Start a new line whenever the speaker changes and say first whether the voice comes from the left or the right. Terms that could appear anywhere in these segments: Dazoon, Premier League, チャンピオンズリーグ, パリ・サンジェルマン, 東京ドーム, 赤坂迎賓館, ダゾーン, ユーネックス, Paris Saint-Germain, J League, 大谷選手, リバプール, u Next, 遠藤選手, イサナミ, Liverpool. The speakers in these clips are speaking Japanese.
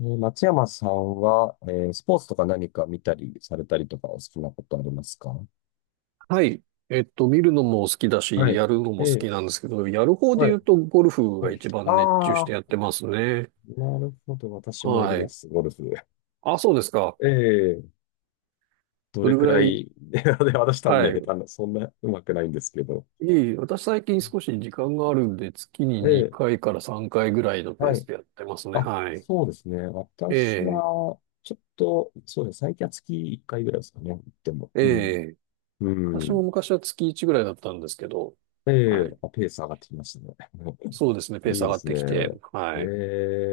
left: 松山さんは、スポーツとか何か見たりされたりとかお好きなことありますか？
right: はい。見るのも好きだ
left: は
right: し、
left: い。
right: やるの
left: え
right: も好きな
left: ー
right: んですけど、やる方で
left: は
right: 言
left: い。
right: うと、ゴルフが一番熱中して
left: あ
right: やっ
left: あ
right: てますね。
left: ー、なるほど。私もやり
right: は
left: ま
right: い。
left: す、ゴルフ。
right: あ、そうですか。
left: ええど
right: ど
left: れ
right: れぐ
left: く
right: ら
left: ら
right: い、
left: い、で、私多分
right: は
left: ね、下
right: い。
left: 手な、そんな上手くないんですけど。
right: いい。私最近少し時間があるんで、月に
left: ええ
right: 2回から3回ぐらいのペー
left: は
right: ス
left: い。
right: でやってますね。
left: あ、
right: はい。
left: そうですね。
right: え
left: 私
right: え、
left: は、ちょっと、そうですね。最近は月1回ぐらいですかね。でも、
right: え
left: うん。
right: え。
left: う
right: 私も
left: ん。
right: 昔は月1ぐらいだったんですけど、
left: え
right: はい。
left: あ、ペース上がってきましたね。
right: そうですね。ペース
left: いい
right: 上
left: で
right: がっ
left: す
right: て
left: ね。
right: きて、はい。
left: え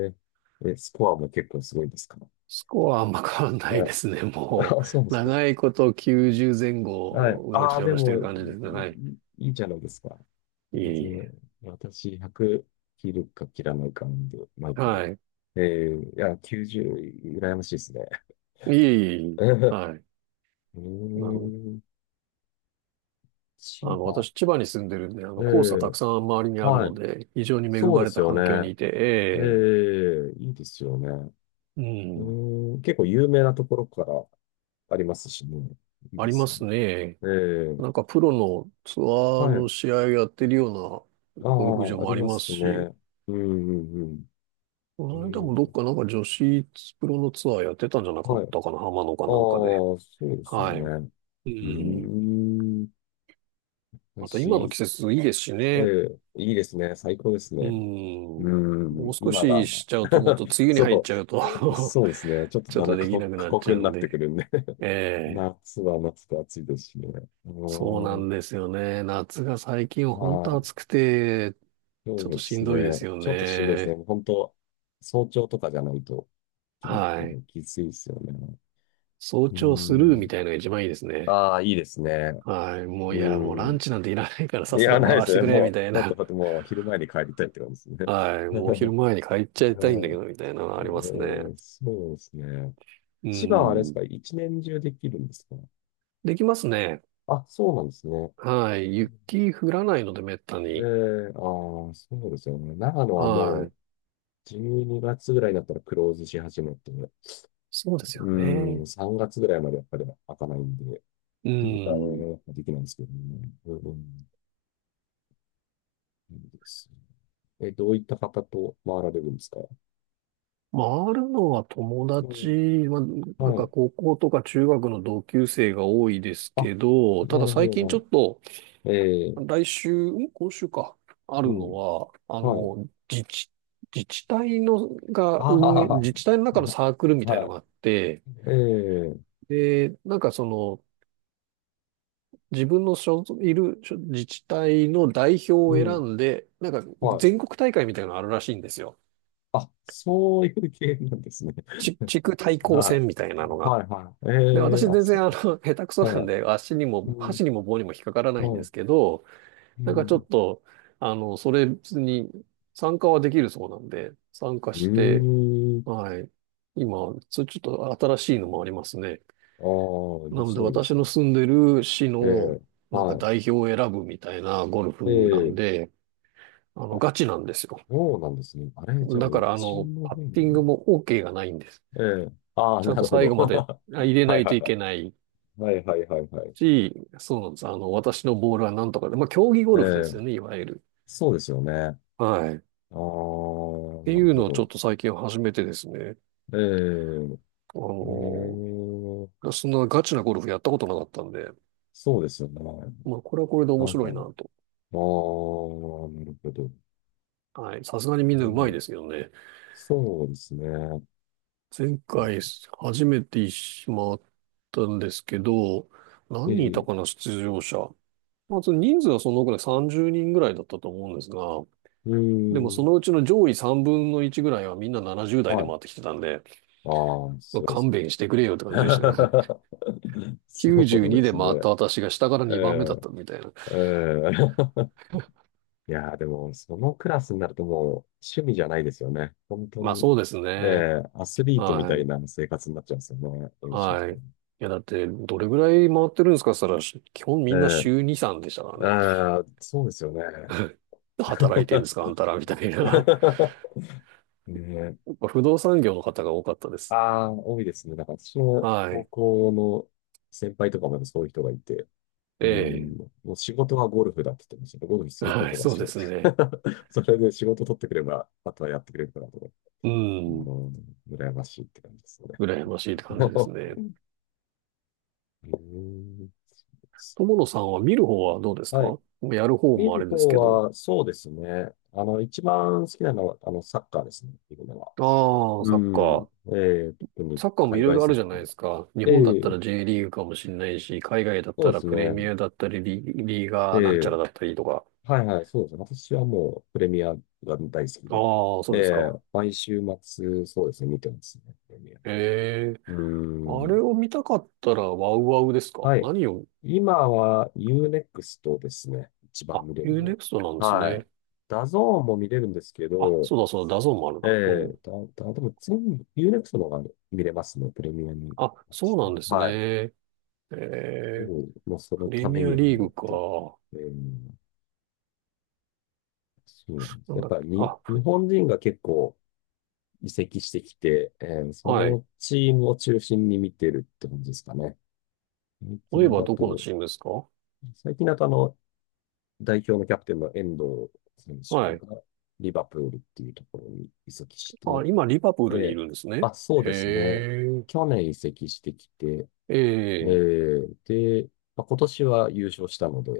left: スコアも結構すごいですか？
right: スコアはあんま変わんない
left: は
right: で
left: い。
right: すね。も
left: あ、そうで
right: う、
left: すか。
right: 長いこと90前
left: はい。
right: 後、うろ
left: ああ、
right: ちょ
left: で
right: ろして
left: も、
right: る感じですね。はい。
left: いいじゃないですか。
right: い
left: 全
right: えい
left: 然、
right: え。
left: 私、100切るか切らないかなんで、毎回。
right: はい。
left: いや、90、羨ましいですね。
right: いいえ
left: え
right: いえ。
left: ー、
right: はい。
left: うー
right: あの、
left: ん千
right: あの、
left: 葉。
right: 私、千葉に住んでるんで、あ
left: え
right: の、黄砂たく
left: ー、
right: さん周りにある
left: は
right: の
left: い。
right: で、非常に恵
left: そう
right: ま
left: で
right: れ
left: す
right: た
left: よ
right: 環境に
left: ね。
right: いて、
left: いいですよね。
right: ええ、うん、
left: 結構有名なところからありますしね。いい
right: あ
left: で
right: りま
left: すよね。
right: すね。
left: ええ、
right: なんか、プロのツアー
left: は
right: の
left: い。
right: 試合やってるよう
left: あ
right: なゴルフ場
left: あ、あ
right: も
left: り
right: あり
left: ま
right: ます
left: す
right: し、
left: ね。うん、うん、
right: こ
left: うん。
right: の間
left: う
right: もどっ
left: ん、
right: かなんか女子プロのツアーやってたんじゃなか
left: は
right: っ
left: い。ああ、
right: たかな、浜野かなんかで。
left: そうですよ
right: はい。
left: ね。
right: う
left: うー
right: ん。
left: ん。
right: また今の
left: 私、
right: 季節いいですし
left: え
right: ね。
left: え、いいですね。最高です
right: う
left: ね。
right: ん。
left: うー
right: もう
left: ん、
right: 少
left: 今
right: し
left: が。
right: しちゃうともっ と梅雨に入っ
left: そ
right: ちゃうと
left: そうですね。ちょっと
right: ちょっ
left: だんだ
right: と
left: ん過
right: できな
left: 酷、
right: く
left: 過
right: なっち
left: 酷
right: ゃう
left: にな
right: ん
left: ってく
right: で。
left: るんで、
right: え え。
left: 夏は夏で暑いですしね。う
right: そうな
left: ー
right: ん
left: ん。
right: ですよね。夏が最近は本
left: は
right: 当
left: い。
right: 暑くて、ち
left: そ
right: ょっ
left: う
right: と
left: で
right: し
left: す
right: んどいで
left: ね。
right: すよ
left: ちょっとしんどいですね、
right: ね。
left: 本当。早朝とかじゃないとき、
right: はい。
left: きついですよね。
right: 早
left: うー
right: 朝スルーみ
left: ん。
right: たいなのが一番いいですね。
left: ああ、いいですね。
right: はい。も
left: う
right: ういや、もう
left: ー
right: ラン
left: ん。
right: チなんていらないからさっ
left: い
right: さ
left: や、
right: と
left: ない
right: 回
left: で
right: ら
left: す
right: せて
left: ね。
right: くれ、み
left: も
right: たい
left: う、だって
right: な。
left: だってもう昼前に帰りたいって感じです
right: はい。もう昼
left: ね。
right: 前に帰っちゃいたいんだ
left: は
right: け
left: い。
right: ど、みたいなのがありますね。
left: そうですね。
right: う
left: 千葉はあれです
right: ん。
left: か、一年中できるんですか？
right: できますね。
left: あ、そうなんですね。
right: はい。雪降らないので、めった
left: え
right: に。
left: え、ああ、そうですよね。長野はも
right: は
left: う
right: い。
left: 12月ぐらいになったらクローズし始めて、
right: そうですよ
left: うん、
right: ね。
left: 3月ぐらいまでやっぱり開かないんで、
right: う
left: 冬は
right: ん。
left: ね、できないんですけどね。うん、そうですねえ、どういった方と回られるんですか？
right: まああるのは友
left: うん、
right: 達は、なん
left: は
right: か
left: い。
right: 高校とか中学の同級生が多いです
left: あ、
right: けど、た
left: な
right: だ
left: るほ
right: 最
left: ど、
right: 近
left: なる
right: ちょ
left: ほ
right: っと、
left: ど。
right: 来週、今週か、あ
left: う
right: るの
left: ん、
right: は、あ
left: はい。
right: の、自治体のが
left: あ
right: 運営、
left: あ、
right: 自治体の中の サークルみたい
left: は
right: の
left: い。
right: があって、
left: えー
right: で、なんかその、自分の所属いる所自治体の代表を
left: う
right: 選
left: ん、
right: んで、なんか
left: はい。
right: 全国大会みたいなのあるらしいんですよ。
left: あ、そういう系なんですね。
right: 地区対抗
left: は
right: 戦みたいなの
left: い。
right: が。
left: はい、はい。
right: で、私
left: あ、
right: 全
left: そ
right: 然あの、下手くそ
left: う。
right: なん
left: はい。
right: で、足に
left: う
right: も、
left: ん、
right: 箸にも棒にも引っかからないんで
left: はい。
right: すけど、
left: う
right: なんかちょ
left: ん。
right: っと、あの、それ別に参加はできるそうなんで、参加して、
left: うーん。
right: はい。今、それちょっと新しいのもありますね。
left: ああ、面
right: なので
left: 白いで
right: 私
left: す
right: の
left: ね。
right: 住んでる市
left: え
right: の、
left: え、
right: なんか
left: は
right: 代表を選ぶみたいなゴル
left: い。え
right: フなん
left: え、
right: で、あ
left: あ、
right: の、ガチなんですよ。
left: そうなんですね。あれ、じゃあ、
right: だか
left: う
right: ら、あ
left: ち
right: の、
left: の
right: パッ
left: 方に
right: ティング
left: ね。
right: も OK がないんです。
left: ええ、ああ、
right: ちゃん
left: な
right: と
left: るほ
right: 最
left: ど。
right: 後まで入 れ
left: は
right: な
left: い
right: い
left: は
right: と
left: い
right: い
left: は
right: けない
left: い。はいはいはいはい。
right: し、そうなんです。あの、私のボールはなんとかで、まあ、競技ゴ
left: え
right: ルフで
left: え、
right: すよね、いわゆる。
left: そうですよね。ああ、な
right: はい。っ
left: る
right: ていう
left: ほ
right: のをちょ
left: ど。
right: っと最近始めてですね、
left: え
right: あ
left: え、え
right: の、
left: え、
right: そんなガチなゴルフやったことなかったんで、
left: そうですよね。
right: まあ、これはこれで
left: な
right: 面
left: んか、
right: 白
left: ああ、
right: い
left: な
right: なと。
left: るほど。
right: はい。さすがに
left: う
right: みんな上手い
left: ん、
right: ですけどね。
left: そうですね。
right: 前回初めてしまったんですけど、
left: え
right: 何人いた
left: え、
right: かな、出場者。まあ、その人数はそのぐらい、30人ぐらいだったと思うんですが、
left: う
right: でもそ
left: ん、
right: のうちの上位3分の1ぐらいはみんな70代
left: は
right: で
left: い。
right: 回ってきてたんで、
left: ああ、
right: ま
left: そ
right: あ
left: うです
right: 勘
left: ね。
right: 弁してくれよって感じ でしたね。
left: そ う
right: 92
left: で
right: で
left: す
right: 回っ
left: ね。
right: た私が下から2番目だった
left: え
right: みたいな。
left: え、ええ。いやー、でも、そのクラスになるともう趣味じゃないですよね、本当
right: まあ
left: に。
right: そうです
left: え
right: ね。
left: え、アスリートみた
right: は
left: い
right: い。
left: な生活になっちゃうんですよね、練習と
right: はい。
left: か
right: い
left: も。
right: や、だって、どれぐらい回ってるんですかって言ったら、基本みんな
left: え
right: 週2、3でしたから
left: え、
right: ね。
left: ああ、そうですよね。
right: 働いてるんですかあんたらみたいな。
left: ねえ、
right: やっぱ不動産業の方が多かったで
left: あ
right: す。
left: あ、多いですね。なんか私の
right: は
left: 高
right: い。
left: 校の先輩とかもそういう人がいて、
right: え
left: う
right: え。
left: ん、もう仕事はゴルフだって言ってましたけど、ゴルフするこ
right: はい、
left: とが
right: そう
left: 仕
right: で
left: 事。
right: すね。
left: それで仕事取ってくれば、あとはやってくれるからと、
right: う
left: あ
right: ん。
left: の、羨ましいって感じですよね。
right: 羨ましいって感じですね。
left: うん、
right: 友野さんは見る方はどうです
left: はい。
right: か？やる方
left: 見
right: もあ
left: る
right: れです
left: 方
right: けど。
left: は、そうですね。あの、一番好きなのは、あの、サッカーですね、見るのは。
right: ああ、
left: う
right: サッカ
left: ん。
right: ー。
left: 特に
right: サッカーもい
left: 海
right: ろい
left: 外
right: ろあ
left: サ
right: る
left: ッ
right: じゃな
left: カ
right: い
left: ー。
right: ですか。日本だっ
left: え
right: た
left: え
right: ら J リーグかもしれないし、海外だっ
left: そ
right: た
left: うで
right: ら
left: す
right: プレミ
left: ね。
right: アだったり、リーガーなんちゃら
left: ええ
right: だったりとか。
left: はいはい、そうですね。私はもうプレミアが大好きで、
right: ああ、そうですか。
left: 毎週末、そうですね、見てますね、プレミア。
right: ええ、
left: うー
right: あれ
left: ん。
right: を見たかったらワウワウですか？
left: はい。
right: 何を、
left: 今はユーネックスとですね、一番
right: あ、
left: 見れる
right: u ネ
left: の
right: クストなん
left: は。
right: です
left: はい。
right: ね。
left: ダゾーンも見れるんですけ
right: あ、
left: ど、
right: そうだそうだ、ダゾーンもある
left: え
right: な。う
left: え
right: ん。
left: だ、だ、でも全部ユーネックストの方が見れますね、プレミアに。
right: あ、そうなんですね。
left: はい。
right: え
left: う
right: え、
left: ん、もうそ
right: プ
left: の
right: レ
left: ため
right: ミア
left: にあ
right: リー
left: るっ
right: グ
left: て。
right: か。
left: えー、そうなんです。
right: なん
left: やっ
right: だっけ、
left: ぱりに、
right: あ、
left: 日本人が結構、移籍してきて、そ
right: はい。
left: のチームを中心に見てるって感じですかね。最
right: 例え
left: 近
right: ば
left: だ
right: どこの
left: と、
right: チームですか？
left: 最近だとあの、代表のキャプテンの遠藤選
right: はい。
left: 手がリバプールっていうところに移籍し
right: あ、
left: て、
right: 今、リバプールに
left: え
right: い
left: ー
right: るんですね。
left: あ、そう
right: へ
left: ですね。
right: え、
left: 去年移籍してきて、
right: ええ、
left: で、まあ、今年は優勝したので、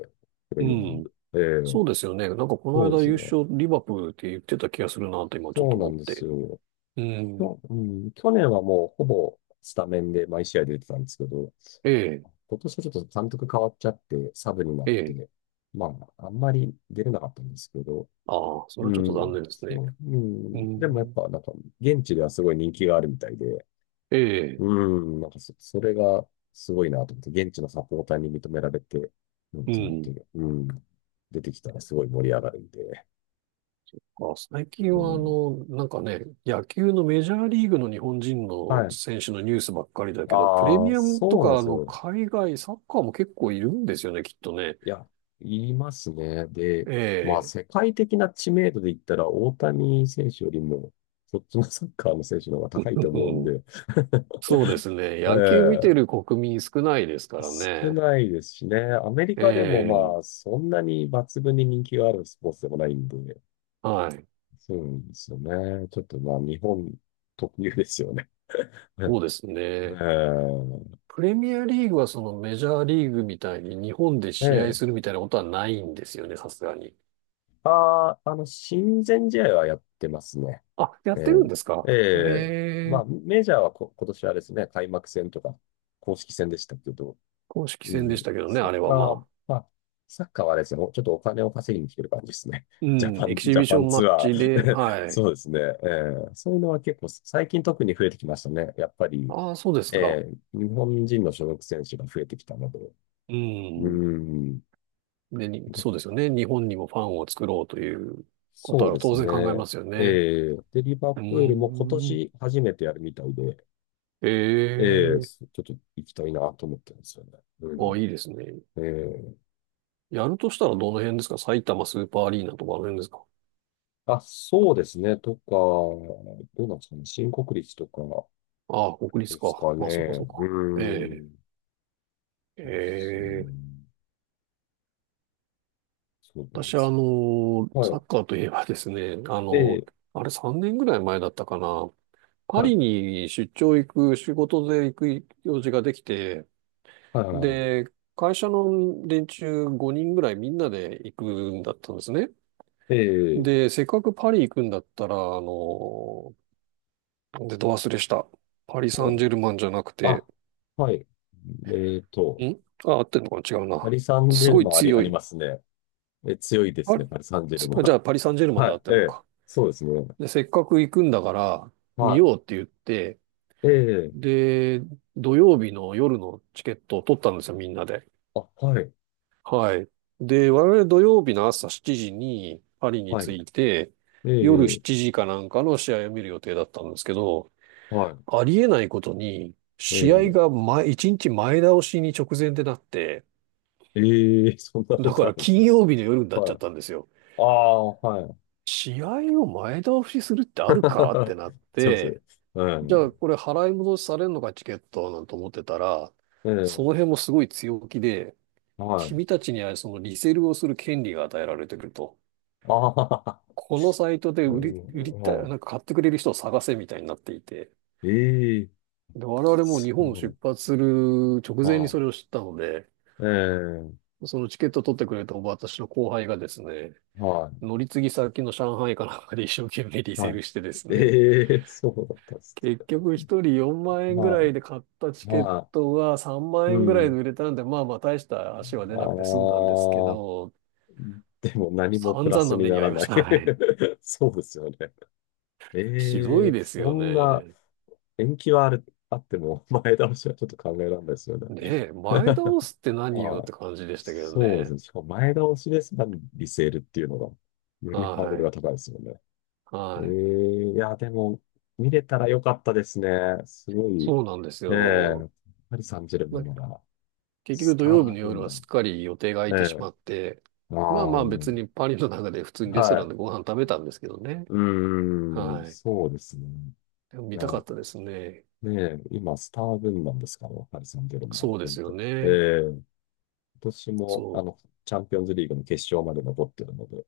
left: プレ
right: う
left: ミアリー
right: ん。
left: グ、
right: そうですよね。なんかこ
left: そ
right: の
left: うで
right: 間
left: す
right: 優
left: ね。
right: 勝リバプールって言ってた気がするなと今ちょっ
left: そう
right: と
left: な
right: 思っ
left: んです
right: て。
left: よ。
right: うん。
left: 去年はもうほぼスタメンで毎試合出てたんですけど、
right: ええ、
left: 今年はちょっと監督変わっちゃって、サブにな
right: え
left: っ
right: え。
left: て、まあ、あんまり出れなかったんですけど、
right: ああ、それは
left: う
right: ちょっと残
left: ん、
right: 念ですね。
left: そう、う
right: う
left: ん、でもやっ
right: ん。
left: ぱ、なんか、現地ではすごい人気があるみたいで、
right: ええ、
left: うん、なんかそれがすごいなと思って、現地のサポーターに認められて、うん、
right: う
left: ちゃん
right: ん。
left: と、うん、出てきたらすごい盛り上がるんで、
right: あ、最近
left: う
right: はあ
left: ん、
right: の、なんかね、野球のメジャーリーグの日本人
left: は
right: の
left: い。
right: 選手のニュースばっかりだけど、プレ
left: ああ、
right: ミアムと
left: そうなん
right: か
left: で
right: あ
left: す
right: の、
left: よ。
right: 海外サッカーも結構いるんですよね、きっとね。
left: いや、言いますね。で、
right: え
left: まあ、
right: え、
left: 世界的な知名度で言ったら、大谷選手よりも、そっちのサッカーの選手の方が
right: う
left: 高いと思うん
right: ん、
left: で、
right: そうですね。
left: え
right: 野球見て
left: え
right: る国民少ないですから
left: 少
right: ね。
left: ないですしね。アメリ
right: え
left: カでも
right: え、
left: まあ、そんなに抜群に人気があるスポーツでもないんで、
right: はい。
left: そうなんですよね。ちょっとまあ、日本特有ですよね。え
right: そうですね。
left: え
right: プレミアリーグはそのメジャーリーグみたいに日本で試
left: え
right: 合
left: え
right: するみたいなことはないんですよね、さすがに。
left: ああ、あの、親善試合はやってますね。
right: あ、や
left: え
right: ってるんですか？
left: ええ
right: え
left: えまあ、
right: え、
left: メジャーは今年はですね、開幕戦とか、公式戦でしたけど、
right: 公式
left: う
right: 戦でし
left: ん、
right: たけどね、
left: サ
right: あ
left: ッ
right: れは
left: カ
right: ま
left: ー、
right: あ。
left: まあ、サッカーはですね、ちょっとお金を稼ぎに来てる感じですね。
right: う ん、エキシ
left: ジャ
right: ビシ
left: パ
right: ョ
left: ン
right: ンマ
left: ツ
right: ッ
left: アー。
right: チで、はい。
left: そうですね。そういうのは結構、最近特に増えてきましたね。やっぱり、
right: ああ、そうですか。
left: 日本人の所属選手が増えてきたので、
right: う
left: う
right: ん。
left: ん、
right: で、そうですよね。日本にもファンを作ろうということ
left: そう
right: は
left: です
right: 当然考え
left: ね。
right: ますよね。
left: えで、リバ
right: う
left: プー
right: ー
left: ルも今
right: ん。
left: 年初めてやるみたいで、
right: ええ、
left: ちょっと行きたいなと思ってるんですよね。う
right: あ、
left: ん。
right: いいですね。
left: ええ
right: やるとしたらどの辺ですか？埼玉スーパーアリーナとかあの辺ですか？
left: あ、そうですね。とか、どうなんですかね。新国立とか
right: ああ、国立
left: です
right: か。
left: か
right: まあ、そっか
left: ね。
right: そっか。
left: う
right: え
left: ん。
right: え、
left: です
right: ええ、
left: ね。そうなん
right: 私
left: で
right: はあ
left: す
right: の、
left: よ。は
right: サ
left: い。
right: ッカーといえばですね、あの、
left: ええ
right: あれ3年ぐらい前だったかな。パ
left: はい。
right: リに出張行く、仕事で行く用事ができて、
left: はいはいはい。
right: で、会社の連中5人ぐらいみんなで行くんだったんですね。
left: ええ
right: で、せっかくパリ行くんだったら、あの、出た忘れした。パリ・サ
left: は
right: ン
left: い。
right: ジェルマンじゃなくて、
left: あ、はい。えっと、
right: んあ、合ってんのかな違う
left: パ
right: な。
left: リ・サンジ
right: す
left: ェル
right: ごい
left: マンあ
right: 強
left: り
right: い。
left: ますね。え、強いです
right: パ
left: ね、パリ・サンジェルマ
right: じゃあパ
left: ン。
right: リ・サンジェルマン
left: は
right: で合
left: い、
right: って
left: え
right: んの
left: え、
right: か。
left: そうですね。
right: で、せっかく行くんだから、見
left: は
right: ようって言って、
left: い、ええ、
right: で、土曜日の夜のチケットを取ったんですよ、みんなで。
left: あ、はい、
right: はい。で、我々土曜日の朝7時にパリに
left: はい、
right: 着いて、
left: え
right: 夜
left: え、
right: 7時かなんかの試合を見る予定だったんですけど、
left: は
right: ありえないことに、
left: い、え
right: 試合が
left: え、
right: 前、1日前倒しに直前でなって、
left: ええ、そんなこ
right: だか
left: とあ
right: ら
left: るんです
right: 金
left: ね。
right: 曜日の夜になっちゃっ
left: はい。
right: たんですよ。
left: ああ、はい。
right: 試合を前倒しするってあるかってなっ
left: すいません。
right: て、じゃあ
left: え
right: これ払い戻しされるのかチケットなんて思ってたら、
left: え、え
right: その
left: え、
right: 辺もすごい強気で、
left: はい。
right: 君たちにはそのリセールをする権利が与えられてくると。
left: ああ、
right: このサイトで
left: え
right: 売り
left: え、
right: たい、
left: は
right: なんか買ってくれる人を探せみたいになっていて。
left: い。ええ、
right: で、我々も
left: そ
right: 日本を出
left: う
right: 発する直
left: だ。
right: 前に
left: は
right: それを知ったので、
left: い。ええ、
right: そのチケット取ってくれた私の後輩がですね、
left: は
right: 乗り継ぎ先の上海かなんかで一生懸命リ
left: い、
right: セ
left: は
right: ー
left: い。
right: ルしてですね、
left: ええ、そうだったっす
right: 結
left: ね。
right: 局一人4万円ぐら
left: は
right: いで買ったチ
left: い、
right: ケッ
left: は
right: トが3
left: い。
right: 万
left: う
right: 円ぐらいで
left: ん。
right: 売れたんで、まあまあ大した足は出
left: あ
right: なくて済んだ
left: あ、
right: んですけど、
left: でも何もプ
right: 散
left: ラ
right: 々
left: ス
right: な
left: に
right: 目に
left: な
right: 遭
left: ら
right: いま
left: な
right: し
left: い。
right: た。はい。
left: そうですよね。
right: ひどいです
left: そ
right: よ
left: んな
right: ね。
left: 延期はあっても、 前倒しはちょっと考えられないですよね。
right: ねえ、前倒すって何よ
left: は
right: って
left: い。
right: 感じでしたけど
left: そうです
right: ね。
left: ね。しかも前倒しですが、リセールっていうのが、よりハード
right: は
left: ルが
right: い。
left: 高いですよね。
right: はい。
left: いや、でも、見れたらよかったですね、すごい。
right: そうなんです
left: ええ
right: よ。
left: パリ・サンジェルマンなら、
right: 結局
left: ス
right: 土曜日
left: ター
right: の夜
left: 軍
right: はすっ
left: 団。
right: かり予定が空
left: え
right: いてし
left: え
right: まって、
left: あ
right: ま
left: あ、
right: あまあ
left: は
right: 別
left: い。
right: にパリの中で普通にレストランでご飯食べたんですけどね。
left: うーん、
right: はい。
left: そうですね。
right: でも
left: い
right: 見
left: や、
right: たかったですね。
left: ねえ、今、スター軍団ですから、パリ・サンジェルマン
right: そうで
left: 軍っ
right: す
left: て。
right: よ
left: え
right: ね。
left: え、今年も、
right: そ
left: あ
right: う。
left: の、チャンピオンズリーグの決勝まで残ってるので、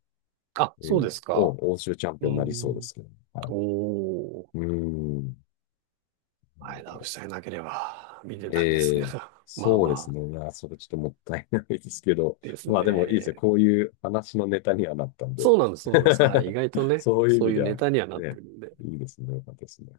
right: あ、
left: え
right: そう
left: え、
right: ですか。
left: 欧州チャン
right: う
left: ピ
right: ー
left: オンになりそうで
right: ん。
left: すけど、は
right: おー。
left: い。うーん。
right: 前倒しさえなければ見てたんです
left: え
right: ね。
left: え、
right: まあ
left: そう
right: ま
left: ですね。い
right: あ
left: や、それちょっともったいないですけど、
right: です
left: まあでもいいですね。
right: ね。
left: こういう話のネタにはなったんで、
right: そうなんです、そうなんです。はい。意 外とね、
left: そういう意
right: そ
left: 味
right: ういう
left: で
right: ネ
left: は、
right: タにはなって
left: ね、
right: るんで。
left: いいですね。よかったですね。